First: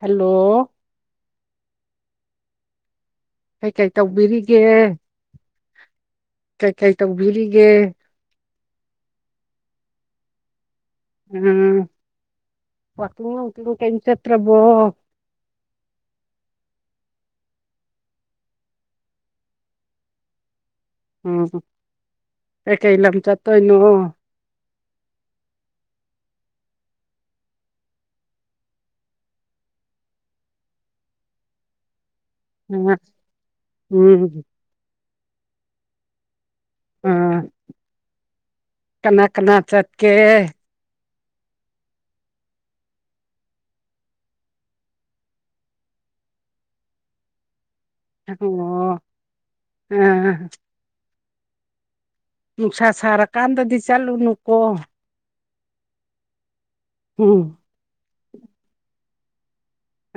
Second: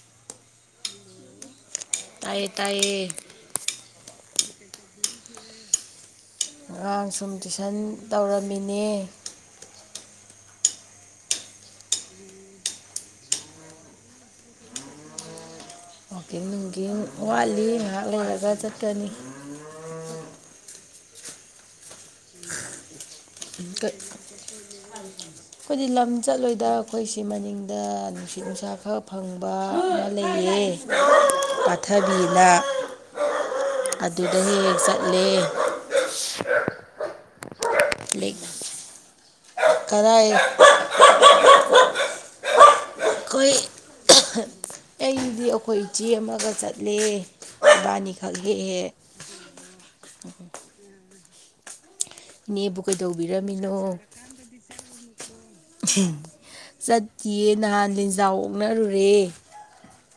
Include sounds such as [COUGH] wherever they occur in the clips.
hello ꯇꯥꯏꯌꯦ ꯇꯥꯏꯌꯦ ꯀꯩꯀꯩ ꯇꯧꯕꯤꯔꯤꯒꯦ ꯀꯩꯀꯩ ꯑꯉꯥꯡ ꯁꯨꯝ ꯇꯧꯕꯤꯔꯤꯒꯦ ꯇꯨꯏꯁꯟ ꯇꯧꯔꯝꯃꯤꯅꯦ ꯎꯝ ꯋꯥ ꯇꯉ ꯀꯩꯩꯅ ꯆꯠꯇ꯭ꯔꯕꯣ ꯑꯣꯀꯤ ꯅꯨꯡꯒꯤ ꯋꯥꯠꯂꯤ ꯉꯥꯏꯍꯥꯛ ꯂꯩꯔꯒ ꯆꯠꯀꯅꯤ ꯎ ꯍ ꯀꯩ ꯂꯝ ꯆꯠꯇꯣꯏꯅꯣ ꯀ ꯑꯩꯈꯣꯏꯗꯤ ꯂꯝ ꯆꯠꯂꯣꯏꯗ ꯑꯩꯈꯣꯏꯁꯤ ꯃꯅꯤꯡꯗ ꯅꯨꯡꯁꯤꯠ ꯅꯨꯡꯁꯥ ꯈꯔ ꯐꯪꯕ ꯑꯃ ꯂꯩꯌꯦ ꯄꯊꯕꯤꯅ ꯎꯝ ꯑꯗꯨꯗꯒꯤ ꯍꯦꯛ ꯍꯦꯛ ꯆꯠ ꯭ꯂ ꯑ ꯀꯅꯥ ꯀꯅꯥ ꯆꯠꯀꯦ ꯀꯗꯥꯏ [INAUDIBLE] ꯑꯩꯈꯣꯏ ꯑꯩꯗꯤ ꯑꯩꯈꯣꯏ ꯏꯆꯦꯃꯒ ꯆꯠꯂꯦ ꯏꯕꯥꯅꯤꯈꯛꯒꯍꯦꯛ ꯑꯣ ꯑꯥ ꯅꯨꯡꯁꯥ ꯀꯩꯗꯧꯕꯤꯔꯝꯃꯤꯅꯣ ꯁꯥꯔꯀꯥꯟꯗꯗꯤ ꯆꯠꯂꯨꯅꯨꯀꯣ ꯎꯝ ꯆꯠꯇꯤꯌꯦ ꯅꯍꯥꯟ ꯂꯦꯟꯖꯥꯎ ꯑꯣꯛꯅꯔꯨꯔꯦ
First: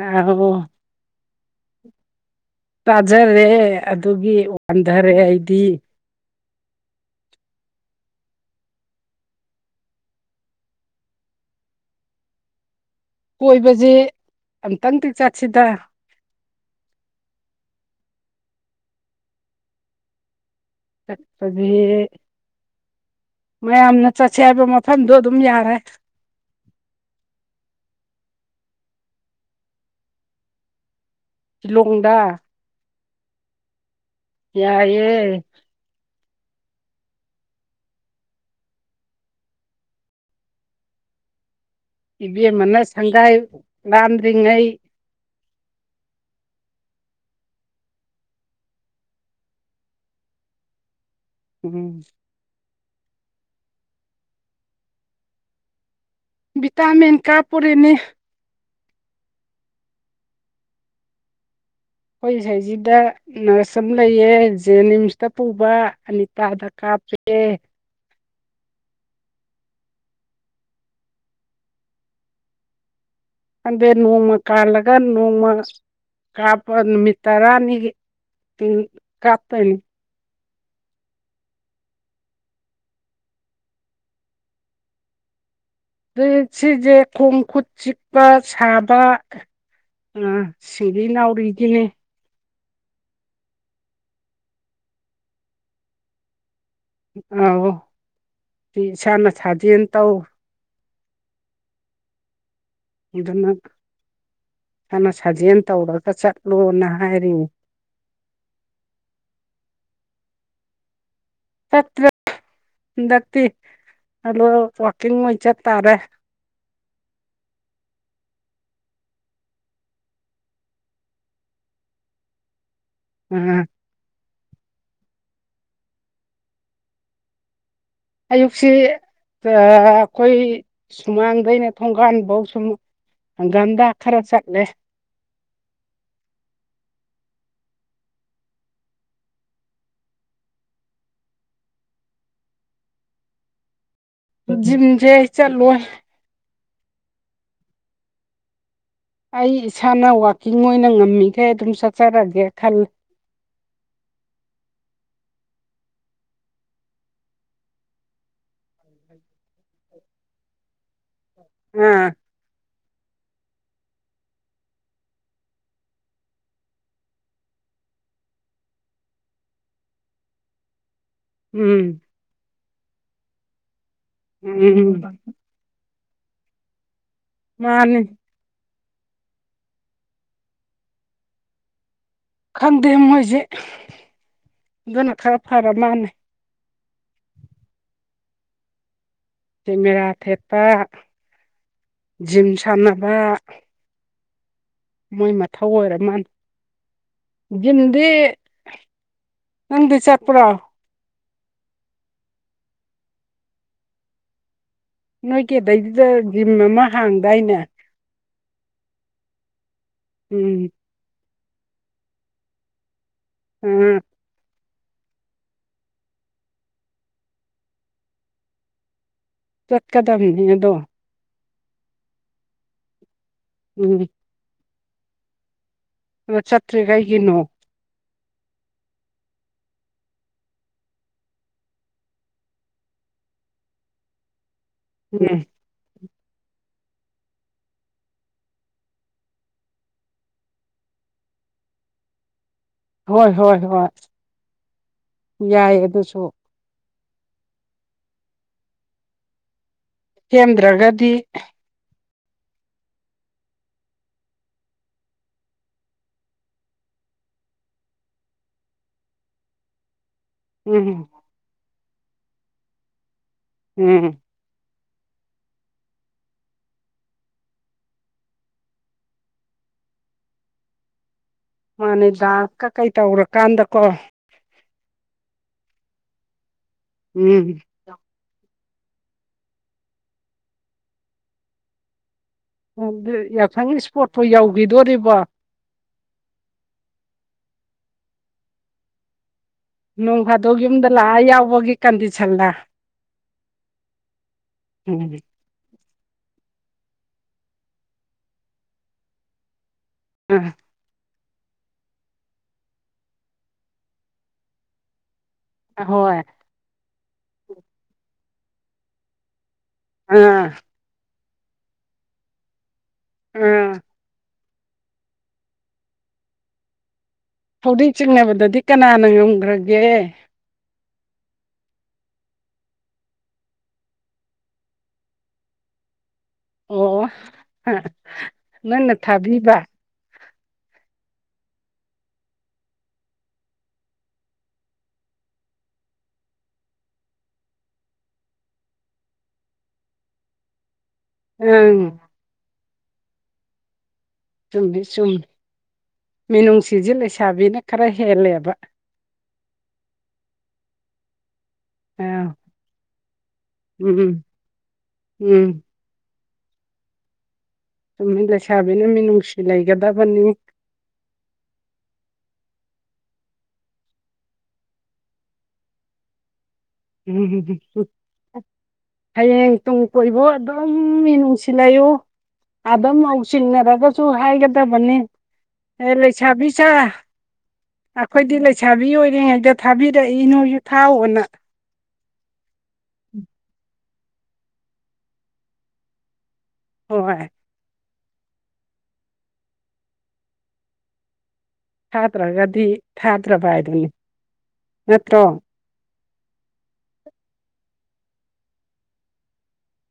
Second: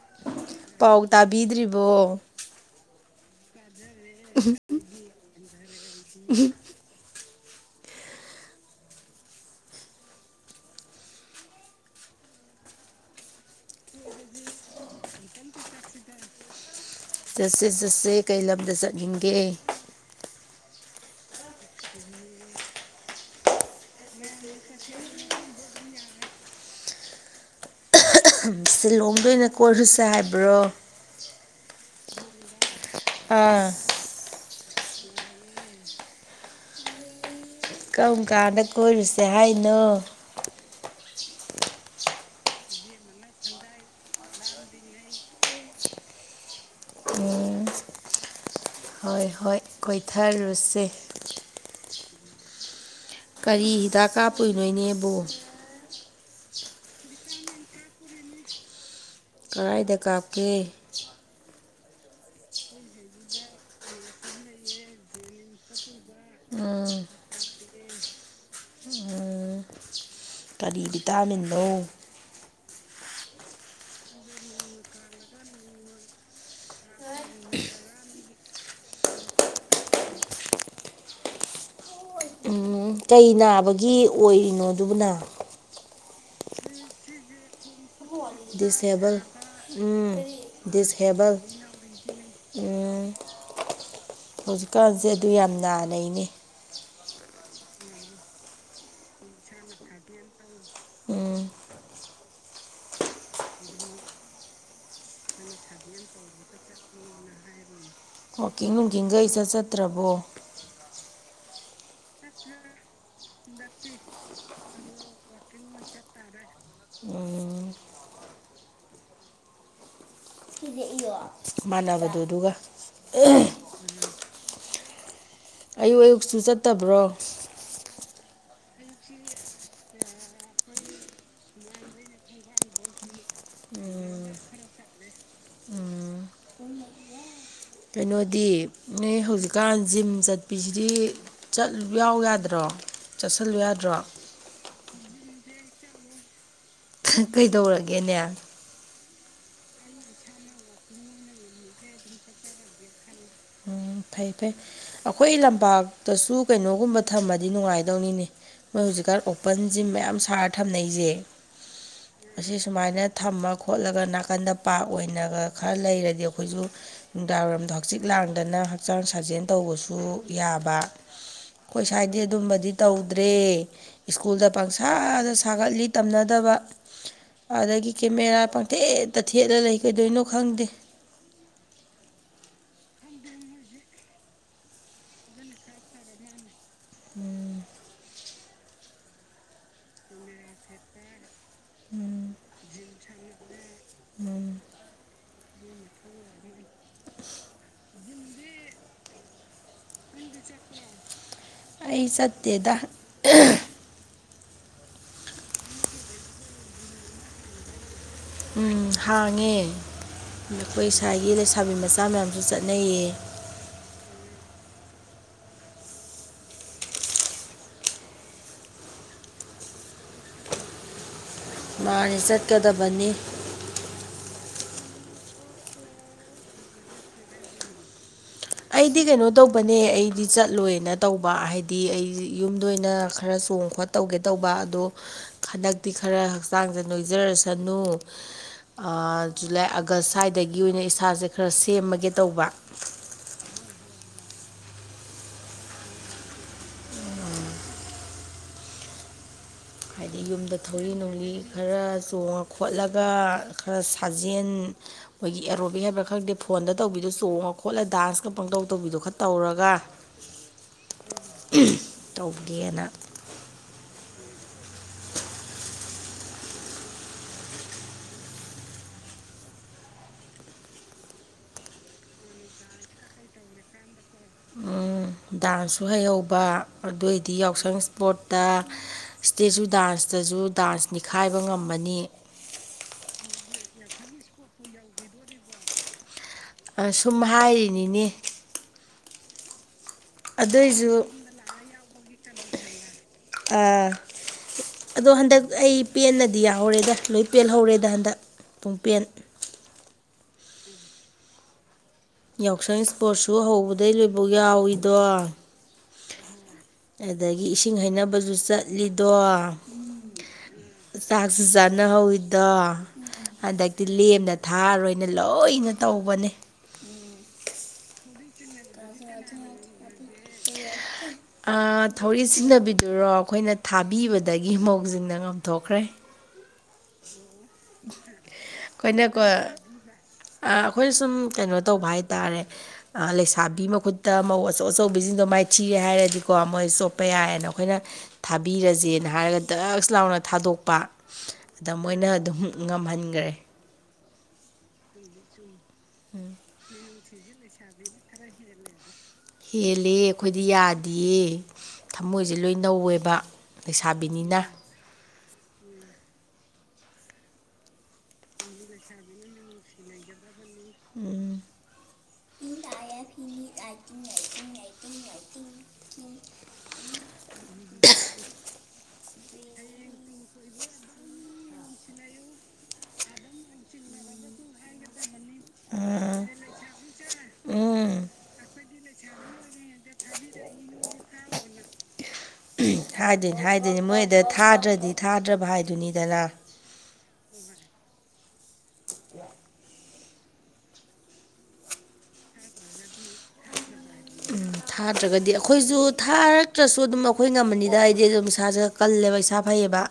ꯑꯣ ꯄꯥꯎ ꯇꯥꯕꯤꯗ꯭ꯔꯤꯕꯣ ꯇꯥꯖꯔꯦ ꯑꯗꯨꯒꯤ ꯋꯥꯟꯊꯔꯦ ꯑꯩꯗꯤ ꯎꯝ ꯀꯣꯏꯕꯁꯦ ꯑꯝꯇꯪꯇꯤꯛ ꯆꯠꯁꯤꯗ ꯆꯠꯁꯦ ꯆꯠꯁꯦ ꯀꯩ ꯂꯝꯗ ꯆꯠꯅꯤꯡꯒꯦ [UNINTELLIGIBLE] ꯃꯌꯥꯝꯅ ꯆꯠꯁꯦ ꯍꯥꯏꯕ ꯃꯐꯝꯗꯣ ꯑꯗꯨꯝ ꯌꯥꯔꯦ ꯁꯤꯂꯣꯡꯗ ꯑꯣꯏꯅ ꯀꯣꯏꯔꯨꯁꯦ ꯍꯥꯏꯕ꯭ꯔꯣ ꯂꯣꯡꯗ ꯑꯥ ꯌꯥꯏꯑꯦ ꯀꯔꯝ ꯀꯥꯟꯗ ꯀꯣꯏꯔꯨꯁꯦ ꯍꯥꯏꯅꯣ ꯏꯕꯦꯝꯃꯅ ꯁꯪꯒꯥꯏ ꯂꯥꯟꯗ꯭ꯔꯤꯉꯩ ꯎꯝ ꯍꯣꯏ ꯍꯣꯏ ꯀꯣꯏꯊꯔꯨꯁꯦ ꯎꯝ ꯀꯔꯤ ꯍꯤꯗꯥꯛ ꯀꯥꯞꯄꯨꯏꯅꯣ ꯢꯅꯦꯕꯣ ꯚꯤꯇꯥꯃꯤꯟ ꯀꯥ ꯄꯨꯔꯦꯅꯤ ꯀꯗꯥꯏꯗ ꯀꯥꯞꯀꯦ ꯑꯩꯈꯣꯏ ꯏꯁꯩꯁꯤꯗ ꯅꯔꯁ ꯑꯃ ꯂꯩꯌꯦ ꯖꯦꯅꯤꯝꯁꯇ ꯄꯨꯕ ꯑꯅꯤꯇꯥ ꯗ ꯀꯥꯞ ꯎꯝ ꯦ [INAUDIBLE] ꯎꯝ ꯀꯔꯤ ꯚꯤꯇꯥꯃꯤꯟꯅꯣ ꯈꯪꯗꯦ ꯅꯣꯡꯃ ꯀꯥꯜꯂꯒ ꯅꯣꯡꯃ ꯀꯥꯞꯄ ꯅꯨꯃꯤꯠ ꯇꯔꯥꯅꯤꯒꯤ ꯎꯝ ꯀꯥꯞꯇꯨꯢꯅꯤ ꯎꯝ ꯀꯩ ꯅꯥꯕꯒꯤ ꯑꯣꯏꯔꯤꯅꯣ ꯑꯗꯨꯕꯨꯅ ꯁꯤꯖꯦ ꯈꯣꯡ ꯈꯨꯨꯠ ꯆꯤꯛ ꯆꯤꯛꯄ ꯁꯥꯕ ꯗꯤꯁꯑꯦꯕꯜ ꯎꯝ ꯁꯤꯡꯂꯤ ꯗꯤꯁꯑꯦꯕꯜ ꯅꯥꯎꯔꯤꯒꯤꯅꯦ ꯎꯝ ꯍꯧꯖꯤꯛꯀꯥꯟꯁꯦ ꯑꯗꯨ ꯌꯥꯝ ꯅꯥꯅꯩꯅꯦ ꯑꯣꯎ ꯏꯁꯥꯅ ꯁꯥꯖꯦꯟ ꯇꯧ ꯎꯝ ꯅꯥ ꯐꯅ ꯁꯥꯖꯦꯟ ꯇꯧꯔꯒ ꯆꯠꯂꯣꯅ ꯍꯥꯏꯔꯤ ꯋꯥꯛꯀꯤꯡ ꯅꯨꯡꯀꯤꯡꯈꯒ ꯢꯆꯠ ꯆꯠꯇ꯭ꯔꯕꯣ ꯇꯠꯇꯔꯦ ꯋꯥꯛꯀꯤꯡ ꯑꯣꯏꯅ ꯆꯠ ꯇꯥꯔꯦ [UNINTELLIGIBLE] [INAUDIBLE] [UNINTELLIGIBLE] ꯃꯥꯟꯅꯕꯗꯣꯗꯨꯒ ꯎꯝ ꯑꯌꯨꯛ ꯑꯌꯨꯛꯁꯨ ꯆꯠꯇꯕ꯭ꯔꯣ ꯑꯌꯨꯛꯁꯤ ꯑꯑ ꯑꯩꯈꯣꯏ ꯁꯨꯃꯥꯡꯗꯩꯅ ꯊꯣꯡꯒꯥꯟꯐꯧ ꯁꯨꯝ ꯍꯪꯒꯥꯝꯗ ꯈꯔ ꯆꯠꯂꯦ ꯎꯝ ꯀꯩꯅꯣꯗꯤ ꯅꯣꯏ ꯍꯧꯖꯤꯛꯀꯥꯟ ꯖꯤꯝ ꯆꯠꯄꯤꯁꯤꯗꯤ ꯆꯠꯂꯨ ꯌꯥꯎ ꯌꯥꯗ꯭ꯔꯣ ꯆꯠꯁꯜꯂꯨ ꯌꯥꯗ꯭ꯔꯣ ꯖꯤꯝꯁꯦ ꯑꯩ ꯆꯠꯂꯣꯏ ꯀꯩꯗꯧꯔꯒꯦꯅꯦ ꯑꯩ ꯏꯁꯥꯅ ꯋꯥꯛꯀꯤꯡ ꯑꯣꯏꯅ ꯉꯝꯃꯤꯈꯦ ꯑꯗꯨꯝ ꯆꯠꯆꯔꯒꯦ ꯈꯂꯦ ꯎꯝ ꯐꯩ ꯐꯩ ꯑꯩꯈꯣꯏ ꯂꯝꯄꯥꯛꯇꯁꯨ ꯀꯩꯅꯣꯒꯨꯝꯕ ꯊꯝꯃꯗꯤ ꯅꯨꯡꯉꯥꯏꯗꯧꯅꯤꯅꯦ ꯃꯣꯏ ꯍꯧꯖꯤꯛꯀꯥꯟ ꯑꯣꯄꯟ ꯖꯤꯝ ꯃꯌꯥꯝ ꯁꯥꯔ ꯊꯝꯅꯩꯁꯦ ꯑꯥ ꯑꯁꯤ ꯁꯨꯃꯥꯏꯅ ꯊꯝꯃ ꯈꯣꯠꯂꯒ ꯅꯥꯀꯟꯗ ꯄꯥ꯭ꯔꯛ ꯑꯣꯏꯅꯒ ꯈꯔ ꯂꯩꯔꯗꯤ ꯑꯩꯈꯣꯏꯁꯨ ꯅꯨꯡꯗꯥꯡꯋꯥꯔꯝ ꯍꯛꯆꯤꯛ ꯂꯥꯡꯗꯅ ꯍꯛꯆꯥꯡ ꯁꯥꯖꯦꯟ ꯇꯧꯕꯁꯨ ꯌꯥꯕ ꯎꯝ ꯑꯩꯈꯣꯏ ꯁꯋꯥꯏꯗꯤ ꯑꯗꯨꯝꯕꯗꯤ ꯇꯧꯗ꯭ꯔꯦ ꯁ꯭ꯀꯨꯜꯗ ꯎꯝ ꯄꯪꯁꯥꯗ ꯁꯥꯒꯠꯂꯤ ꯇꯝꯅꯗꯕ ꯑꯗꯒꯤ ꯃꯥꯅꯤ ꯀꯦꯃꯦꯔꯥ ꯄꯪꯊꯦꯠꯇ ꯊꯦꯠꯂ ꯂꯩ ꯀꯩꯗꯣꯏꯅꯣ ꯈꯪꯗꯦ ꯈꯪꯗꯦ ꯃꯣꯏꯁꯦ ꯑꯗꯨꯅ ꯈꯔ ꯐꯔ ꯃꯥꯥꯟꯅ ꯎꯝ ꯀꯦꯃꯦꯔꯥ ꯊꯦꯠꯄ ꯖꯤꯝ ꯁꯥꯟꯅꯕ ꯎꯝꯝ ꯃꯣꯏ ꯃꯊꯧ ꯑꯣꯏꯔ ꯃꯥꯅꯤ ꯤꯟꯗꯤ ꯍꯗꯤ ꯆꯄ꯭ꯔ ꯑꯩ ꯆꯠꯇꯦꯗ ꯅꯣꯏ ꯀꯦꯗꯩꯗꯨꯗ ꯖꯤꯝ ꯑꯃ ꯍꯥꯡꯗꯥꯏꯅꯦ ꯎꯝ ꯍꯥꯡꯉꯦ ꯑꯩꯈꯣꯏ ꯏꯁꯥꯒꯤ ꯊꯥꯕꯤ ꯃꯆꯥ ꯃꯌꯥꯝꯁꯨ ꯆꯠꯅꯩꯌꯦ ꯎꯝ ꯆꯠꯀꯗꯝ ꯅꯗꯣ ꯃꯥꯅꯤ ꯆꯠꯀꯗꯕꯅꯤ ꯎꯝ ꯑꯗ ꯆꯠꯇ꯭ꯔꯤ ꯀꯩꯒꯤꯅꯣ ꯑꯩꯗꯤ ꯀꯩꯅꯣ ꯇꯧꯕꯅꯦ ꯑꯩꯗꯤ ꯆꯠꯂꯣꯏꯅ ꯇꯧꯕ ꯍꯥꯏꯗꯤ ꯑꯩ ꯌꯨꯝꯗ ꯑꯣꯏꯅ ꯈꯔ ꯆ ꯇ ꯈꯣꯠ ꯇꯧꯒꯦ ꯇꯧꯕ ꯑꯗꯣ ꯎꯝ ꯍꯟꯗꯛꯇꯤ ꯈꯔ ꯍꯛꯆꯥꯡꯁꯦ ꯅꯣꯏꯖꯔꯁꯅꯨ ꯖꯨꯂꯥꯏ ꯑꯥꯒꯁ ꯁ꯭ꯋꯥꯏꯗꯒꯤ ꯑꯣꯏꯅ ꯏꯁꯥꯁꯦ ꯈꯔ ꯁꯦꯝꯃꯒꯦ ꯇꯧꯕ ꯍꯣꯏ ꯍꯣꯏ ꯍꯣꯏ ꯌꯥꯏ ꯑꯗꯨꯁꯨ ꯍꯥꯏꯗꯤ ꯌꯨꯝꯗ ꯊꯧꯂꯤ ꯁꯦꯝꯗ꯭ꯔꯒꯗꯤ ꯅꯨꯡꯂꯤ ꯈꯔ ꯇꯣꯡꯉ ꯈꯣꯠꯂꯒ ꯈꯔ ꯁꯥꯖꯦꯟ ꯃꯣꯏꯒꯤ ꯑꯦꯔꯣꯕꯤꯛ ꯍꯥꯏꯕ ꯈꯪꯗꯦ ꯐꯣꯟꯗ ꯇꯧꯕꯤꯗ ꯆꯣꯡꯉ ꯈꯣꯠꯂ ꯗꯥꯟꯁꯀ ꯄꯪꯇꯧ ꯇꯧꯕꯤꯗꯣ ꯈꯔ ꯇꯧꯔꯒ ꯎꯝꯝ ꯇꯧꯕꯒꯦꯅ ꯎꯝ ꯃꯥꯅꯦꯗꯥꯛꯀꯀꯩ ꯇꯧꯔꯀꯥꯟꯗꯀꯣ ꯗꯥꯟꯁꯁꯨ ꯍꯩꯍꯧꯕ ꯑꯗꯨꯑꯣꯏꯗꯤ ꯎꯝ ꯌꯥꯎꯁꯪ ꯏꯁꯄꯣꯔꯠꯇ ꯏꯁꯇꯦꯖꯨ ꯗꯥꯟꯁꯇꯁꯨ ꯗꯥꯟꯁ ꯅꯤꯈꯥꯏꯕ ꯉꯝꯃꯅꯤ ꯌꯥꯁꯪꯒꯤ ꯏꯁꯄꯣꯠꯇꯣ ꯌꯧꯈꯤꯗꯣꯔꯤꯕ ꯁꯨꯝ ꯍꯥꯏꯔꯤꯅꯤꯅꯦ ꯅꯣꯡ ꯑꯗꯨ ꯐꯥꯗꯣꯛ ꯌꯨꯝꯗ ꯑꯣꯏꯁꯨ ꯂꯥꯛꯑ ꯌꯥꯎꯕꯒꯤ ꯀꯟꯗꯤꯁꯟꯗ ꯑ ꯑꯗꯣ ꯎꯝ ꯍꯟꯗꯛ ꯑꯩ ꯄꯦꯟꯅꯗꯤ ꯌꯥꯍꯧꯔꯦꯗ ꯂꯣꯏ ꯄꯦꯜꯍꯧꯔꯦꯗ ꯍꯟꯗꯛ ꯄꯨꯡ ꯄꯦꯟ ꯎꯝ ꯌꯥꯎꯁꯪ ꯏꯁꯄꯣꯔꯠꯁꯨ ꯍꯧꯕꯗꯩ ꯂꯣꯏꯕꯧ ꯌꯥꯎꯏꯤꯗꯣ ꯍꯣꯏ ꯑꯗꯨꯗꯒꯤ ꯏꯁꯤꯡ ꯍꯩꯅꯕꯁꯨ ꯆꯠꯂꯤꯗꯣ ꯑꯥ ꯆꯥꯛꯁꯨ ꯆꯥꯅꯍꯧꯋꯤꯗꯣ ꯑꯥ ꯍꯟꯗꯛꯇꯤ ꯂꯦꯝꯅ ꯄ ꯊꯥꯔ ꯑꯣꯏꯅ ꯂꯣꯏꯅ ꯇꯧꯕꯅꯦ ꯐꯥꯎꯗꯤꯛ ꯆꯤꯡꯅꯕꯗꯗꯤ ꯀꯅꯥꯅ ꯉꯝꯈ꯭ꯔꯒꯦ ꯊꯧꯔꯤ ꯆꯤꯟꯅꯕꯤꯗꯨꯔꯣ ꯑꯩꯈꯣꯏꯅ ꯊꯥꯕꯤꯕꯗꯒꯤ ꯃꯧꯁꯤꯅ ꯉꯥꯝꯊꯣꯛꯈ꯭ꯔꯦ ꯑꯣ ꯍꯥ ꯅꯪꯅ ꯀꯣꯏꯅꯀ ꯊꯥꯕꯤꯕ ꯑꯩꯈꯣꯏꯅ ꯁꯨꯝ ꯀꯩꯅꯣ ꯇꯧꯕ ꯍꯥꯏꯇꯥꯔꯦ ꯂꯩꯁꯥꯕꯤ ꯃꯈꯨꯠꯇ ꯃꯧ ꯑꯆꯧ ꯑꯆꯧꯕꯤꯁꯤꯡꯗꯣ ꯃꯥꯏ ꯃꯥꯏꯊꯤꯔꯦ ꯍꯥꯏꯔꯗꯤꯀꯣ ꯃꯣꯏ ꯆꯣꯠꯄ ꯌꯥꯏꯑꯅ ꯑꯩꯈꯣꯏꯅ ꯊꯥꯕꯤꯔꯁꯦꯅ ꯍꯥꯏꯔꯒ ꯗ꯭ꯔꯛꯁ ꯂꯥꯎꯅ ꯊ ꯊꯥꯗꯣꯛꯄ ꯑꯗ ꯑꯪ ꯃꯣꯏꯅ ꯑꯗꯨꯝ ꯉꯝꯍꯟꯈ꯭ꯔꯦ ꯆꯨꯝꯃꯤ ꯆꯨꯝꯃꯤ ꯃꯤꯅꯨꯡꯁꯤꯖꯤ ꯂꯩꯁꯥꯕꯤꯅ ꯈꯔ ꯍꯦꯜꯂꯦꯕ ꯍꯦꯜꯂꯦ ꯑꯩꯈꯣꯏꯗꯤ ꯌꯥꯗꯤꯌꯦ ꯑꯥ ꯊꯃꯣꯏꯁꯦ ꯂꯣꯏ ꯅꯧꯋꯦꯕ ꯎꯝ ꯂꯩꯁꯥꯕꯤꯅꯤꯅ ꯎꯝ ꯇꯨꯃꯤ ꯂꯩꯁꯥꯕꯤꯅ ꯃꯤꯅꯨꯡꯁꯤ ꯂꯩꯒꯗꯕꯅꯤ ꯎꯝ ꯑꯩ ꯑꯩꯥꯏꯠꯇꯤꯟ ꯅꯥꯏꯟꯠꯇꯤꯟ ꯑꯩꯅꯥꯏꯠꯇꯤꯟ ꯅꯥꯏꯠꯇꯤꯟ [UNINTELLIGIBLE] ꯍꯌꯦꯡ ꯇꯨꯡ ꯀꯣꯏꯕꯨ ꯑꯗꯨꯝ ꯃꯤ ꯅꯨꯡꯁꯤꯜꯂꯌꯨ ꯑꯗꯨꯝ ꯂꯧꯁꯤꯟꯅꯔꯒꯁꯨ ꯍꯥꯏꯒꯗꯕꯅꯤ ꯑꯦ ꯂꯩꯁꯥꯕꯤ ꯁꯥ ꯎꯝ ꯑꯩꯈꯣꯏꯗꯤ ꯂꯩꯁꯥꯕꯤ ꯑꯣꯏꯔꯤꯉꯩꯗ ꯊꯥꯕꯤꯔꯛꯏꯅꯣ ꯌꯨ ꯊꯥꯎꯑꯣꯅ ꯍꯥꯏꯗꯣꯏꯅꯦ ꯍꯥꯏꯗꯣꯏꯅꯦ ꯃꯣꯏꯗ ꯊꯥꯗ꯭ꯔꯗꯤ ꯊꯥꯗ꯭ꯔꯕ ꯍꯥꯏꯗꯨꯣꯏꯅꯤꯗꯅ ꯍꯣꯏ ꯊꯥꯗ꯭ꯔꯒꯗꯤ ꯊꯥꯗ꯭ꯔꯕ ꯍꯥꯏꯗꯨꯅꯤ ꯅꯠꯇ꯭ꯔꯣ ꯊꯥꯗ꯭ꯔꯒꯗꯤ ꯑꯩꯈꯣꯏꯁꯨ ꯊꯥꯔꯛꯇ꯭ꯔꯁꯨ ꯑꯗꯨꯝ ꯑꯩꯈꯣꯏ ꯉꯝꯃꯅꯤꯗ ꯍꯥꯏꯗꯤ ꯑꯗꯨꯝ ꯏꯁꯥꯁꯦ ꯀꯜꯂꯦꯕ ꯏꯁꯥ ꯐꯩꯌꯦꯕ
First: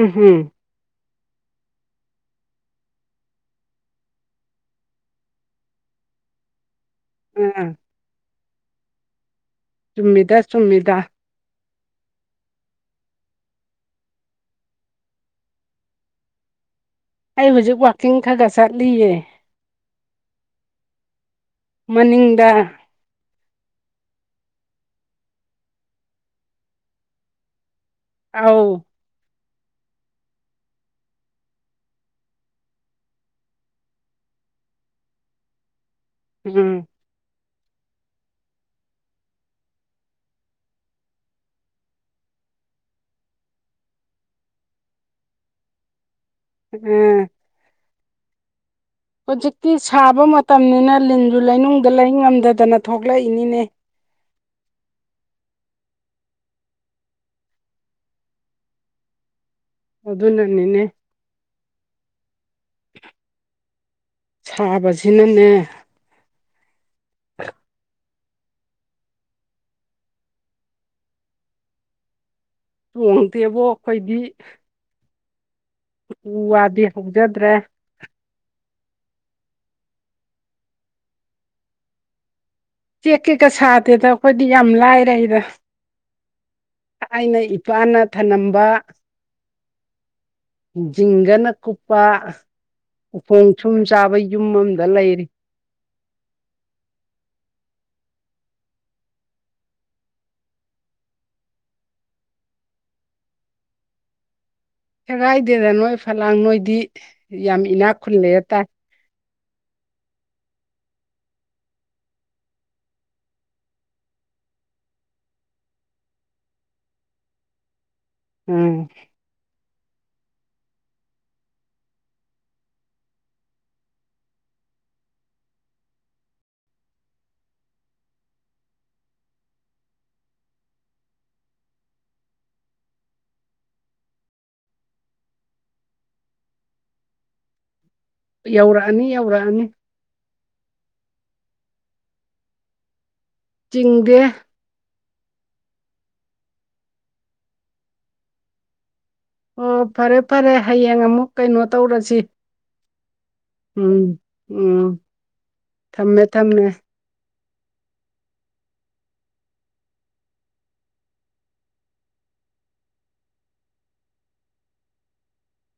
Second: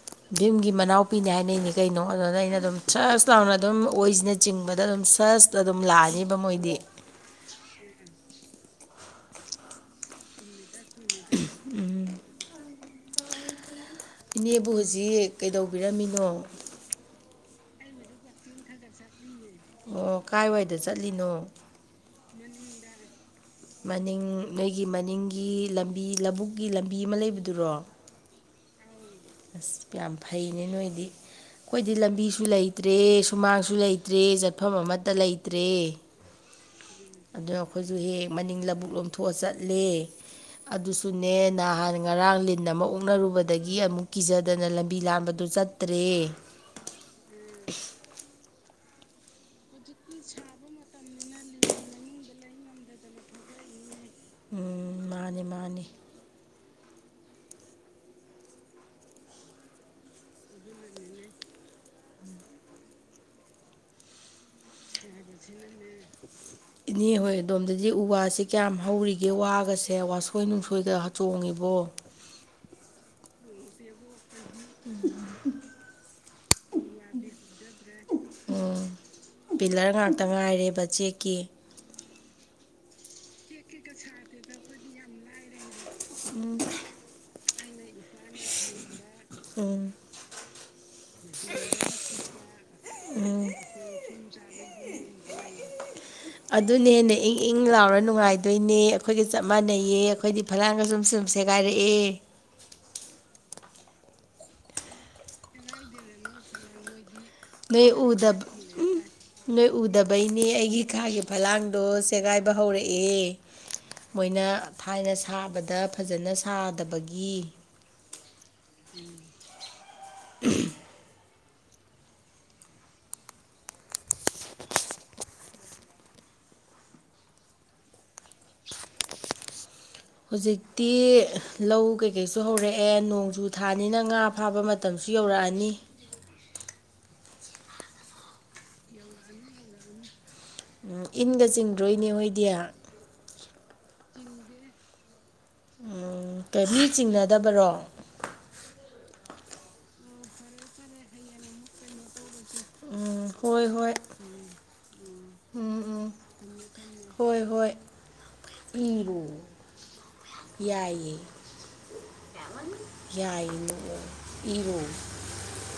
ꯎꯝ ꯍꯨꯝ ꯚꯤꯝꯒꯤ ꯃꯅꯥꯎ ꯇꯥꯛꯄꯤꯅꯤ ꯍꯥꯏꯅꯩꯅꯤ ꯀꯩꯅꯣ ꯑꯗꯨꯅ ꯑꯩꯅ ꯑꯗꯨꯝ ꯁ꯭ꯔꯁ ꯇꯥꯎꯅ ꯑꯗꯨꯝ ꯑꯣꯏꯁꯤꯅ ꯆꯤꯡꯕꯗ ꯑꯗꯨꯝ ꯁ꯭ꯔꯁꯇ ꯑꯗꯨꯝ ꯂꯥꯛꯑꯦ ꯑꯔꯤꯕ ꯃꯣꯏꯗꯤ ꯎꯝ ꯆꯨꯝꯃꯤꯗꯥ ꯆꯨꯝꯃꯤꯗꯥ ꯎꯝ ꯏꯅꯦꯕꯨ ꯍꯧꯖꯤꯛ ꯀꯩꯗꯧꯕꯤꯔꯝꯃꯤꯅꯣ ꯑꯩ ꯍꯧꯖꯤꯛ ꯋꯥꯋꯥꯛꯀꯤꯡ ꯈꯔ ꯈ ꯆꯠꯂꯤꯌꯦ ꯑꯣ ꯀꯥꯏꯋꯥꯏꯗ ꯆꯠꯂꯤꯅꯣ ꯃꯅꯤꯡꯗ ꯃꯅꯤꯡ ꯅꯣꯏꯒꯤ ꯃꯅꯤꯡꯒꯤ ꯂꯝꯕꯤ ꯂꯧꯕꯨꯛꯀꯤ ꯂꯝꯕꯤ ꯑꯃ ꯂꯩꯕꯗꯨꯔꯣ ꯑꯥꯎ ꯑꯁ ꯌꯥꯝ ꯐꯩꯅꯦ ꯅꯣꯏꯗꯤ ꯑꯩꯈꯣꯏꯗꯤ ꯂꯝꯕꯤꯁꯨ ꯂꯩꯇ꯭ꯔꯦ ꯁꯨꯃꯥꯡꯁꯨ ꯂꯩꯇ꯭ꯔꯦ ꯆꯠꯐꯝ ꯑꯃꯠꯇ ꯂꯩꯇ꯭ꯔꯦ ꯎꯝ ꯑꯗꯨꯅ ꯑꯩꯈꯣꯏꯁꯨ ꯍꯦꯛ ꯃꯅꯤꯡ ꯂꯧꯕꯕꯨꯛ ꯂꯣꯝꯊꯣꯛꯑ ꯆꯠꯂꯦ ꯑꯗꯨꯁꯨꯅꯦ ꯅꯍꯥꯟ ꯉꯔꯥꯡ ꯂꯤꯟ ꯑꯃ ꯑꯣꯛꯅꯔꯨꯕꯗꯒꯤ ꯑꯃꯨꯛ ꯀꯤꯖꯗꯅ ꯂꯝꯕꯤ ꯂꯥꯟꯕꯗꯨ ꯆꯠꯇ꯭ꯔꯦ ꯎꯝ [INAUDIBLE] ꯍꯧꯖꯤꯛꯇꯤ ꯁꯥꯕ ꯃꯇꯝꯅꯤꯅ ꯂꯤꯟ ꯑꯗꯨ ꯂꯩꯅꯨꯡꯗ ꯂꯥꯏꯔꯤ ꯉꯝꯗꯗꯅ ꯊꯣꯛꯂꯛꯏꯅꯤꯅꯦ ꯎꯝ ꯃꯥꯅꯤ ꯃꯥꯅꯤ ꯑꯗꯨ ꯑꯗꯨꯅꯅꯤꯅꯦ ꯁꯥꯕꯁꯤꯅꯅꯦ ꯏꯅꯦ ꯍꯣꯏ ꯑꯗꯣꯝꯗꯗꯤ ꯎ ꯋꯥꯁꯤ ꯁꯤ ꯀꯌꯥꯝ ꯍꯧꯔꯤꯒꯦ ꯋꯥꯒꯁꯦ ꯋꯥꯁꯣꯏ ꯅꯨꯡꯁꯣꯏꯗ ꯆꯣꯡꯉꯤꯕꯣ ꯆꯣꯡꯗꯦꯕꯣ ꯑꯩꯈꯣꯏꯗꯤ [INAUDIBLE] ꯎ ꯋꯥꯗꯤ ꯍꯧꯖꯗ꯭ꯔꯦ ꯎꯝ ꯄꯤꯂꯔ ꯉꯥꯛꯇ ꯉꯥꯏꯔꯦꯕ ꯆꯦꯛꯀꯤ ꯀꯦꯛ ꯀꯦꯛꯀ ꯁꯥꯗꯦꯗ ꯑꯩꯈꯣꯏꯗꯤ ꯌꯥꯝ ꯂꯥꯏꯔꯦ ꯑꯩꯗ ꯑꯩꯅ ꯋꯥꯅ ꯊꯝꯂꯝꯝꯕ ꯎꯝ ꯎꯝ ꯆꯤꯡꯒꯅ ꯀꯨꯞꯄ ꯎꯈꯣꯡ ꯁꯨꯝ ꯆꯥꯕ ꯌꯨꯝ ꯑꯃꯝꯗ ꯂꯩꯔꯤ ꯑꯗꯨꯅꯦꯅꯦ ꯅꯨꯡꯉꯥꯏꯗꯣꯏꯅꯦ ꯑꯩꯈꯣꯏꯒ ꯆꯞ ꯃꯥꯟꯅꯩꯌꯦ ꯑꯩꯈꯣꯏꯗꯤ ꯐꯂꯥꯡꯒ ꯁꯨꯝ ꯁ ꯁꯨꯝ ꯁꯦꯒꯥꯏꯔꯛꯑꯦ ꯁꯦꯒꯥꯏꯗꯦꯗ ꯅꯣꯏ ꯐꯂꯥꯡ ꯅꯣꯏꯗꯤ ꯌꯥꯝ ꯅꯣꯏ ꯏꯅꯥꯛ ꯈꯨꯜꯂꯦ ꯎꯗ ꯇꯥꯏ ꯅꯣꯏ ꯎꯗꯕꯩꯅꯦ ꯑꯩꯒꯤ ꯈꯥꯒꯤ ꯐꯂꯥꯡꯗꯣ ꯆꯦꯒꯥꯏꯕ ꯍꯧꯔꯛꯑꯦ ꯃꯣꯏꯅ ꯊꯥꯏꯅ ꯁꯥꯕꯗ ꯐꯖꯅ ꯁꯥꯗꯕꯒꯤ ꯎꯝ [UNINTELLIGIBLE] ꯍꯧꯖꯤꯛꯇꯤ ꯂꯧ ꯀꯩꯀꯩꯁꯨ ꯍꯧꯔꯛꯑꯦ ꯅꯣꯡꯖꯨ ꯊꯥꯅꯤꯅ ꯉꯥ ꯐꯥꯕ ꯃꯇꯝꯁꯨ ꯨ ꯌꯧꯔꯛꯑꯅꯤ [INAUDIBLE] ꯌꯧꯔꯛꯑꯅꯤ ꯌꯧꯔꯛꯑꯅꯤ ꯏꯟꯒ ꯆꯤꯡꯗ꯭ꯔꯣꯏꯅꯦ ꯍꯣꯏꯗꯤ ꯆꯤꯡꯗꯦ ꯎꯝ ꯐꯦꯂꯤ ꯆꯤꯡꯅꯗꯕꯔꯣ ꯑꯣ ꯐꯔꯦ ꯐꯔꯦ ꯍꯌꯦꯡ ꯑꯃꯨꯛ ꯀꯩꯅꯣ ꯇꯧꯔꯁꯤ ꯎꯝ ꯍꯣꯏ ꯍꯣꯏ ꯎꯝ ꯎꯝ ꯎꯝ ꯎꯝ ꯊꯝꯃꯦ ꯊꯝꯃꯦ ꯍꯣꯏ ꯍꯣꯏ ꯏꯕꯨ ꯌꯥꯏꯌꯦ ꯌꯥꯏꯅ ꯏꯔꯣꯜ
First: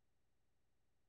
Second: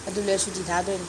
ꯑꯗꯨ ꯂꯩꯁꯨꯇꯤ ꯊꯥꯗꯣꯏꯅꯦ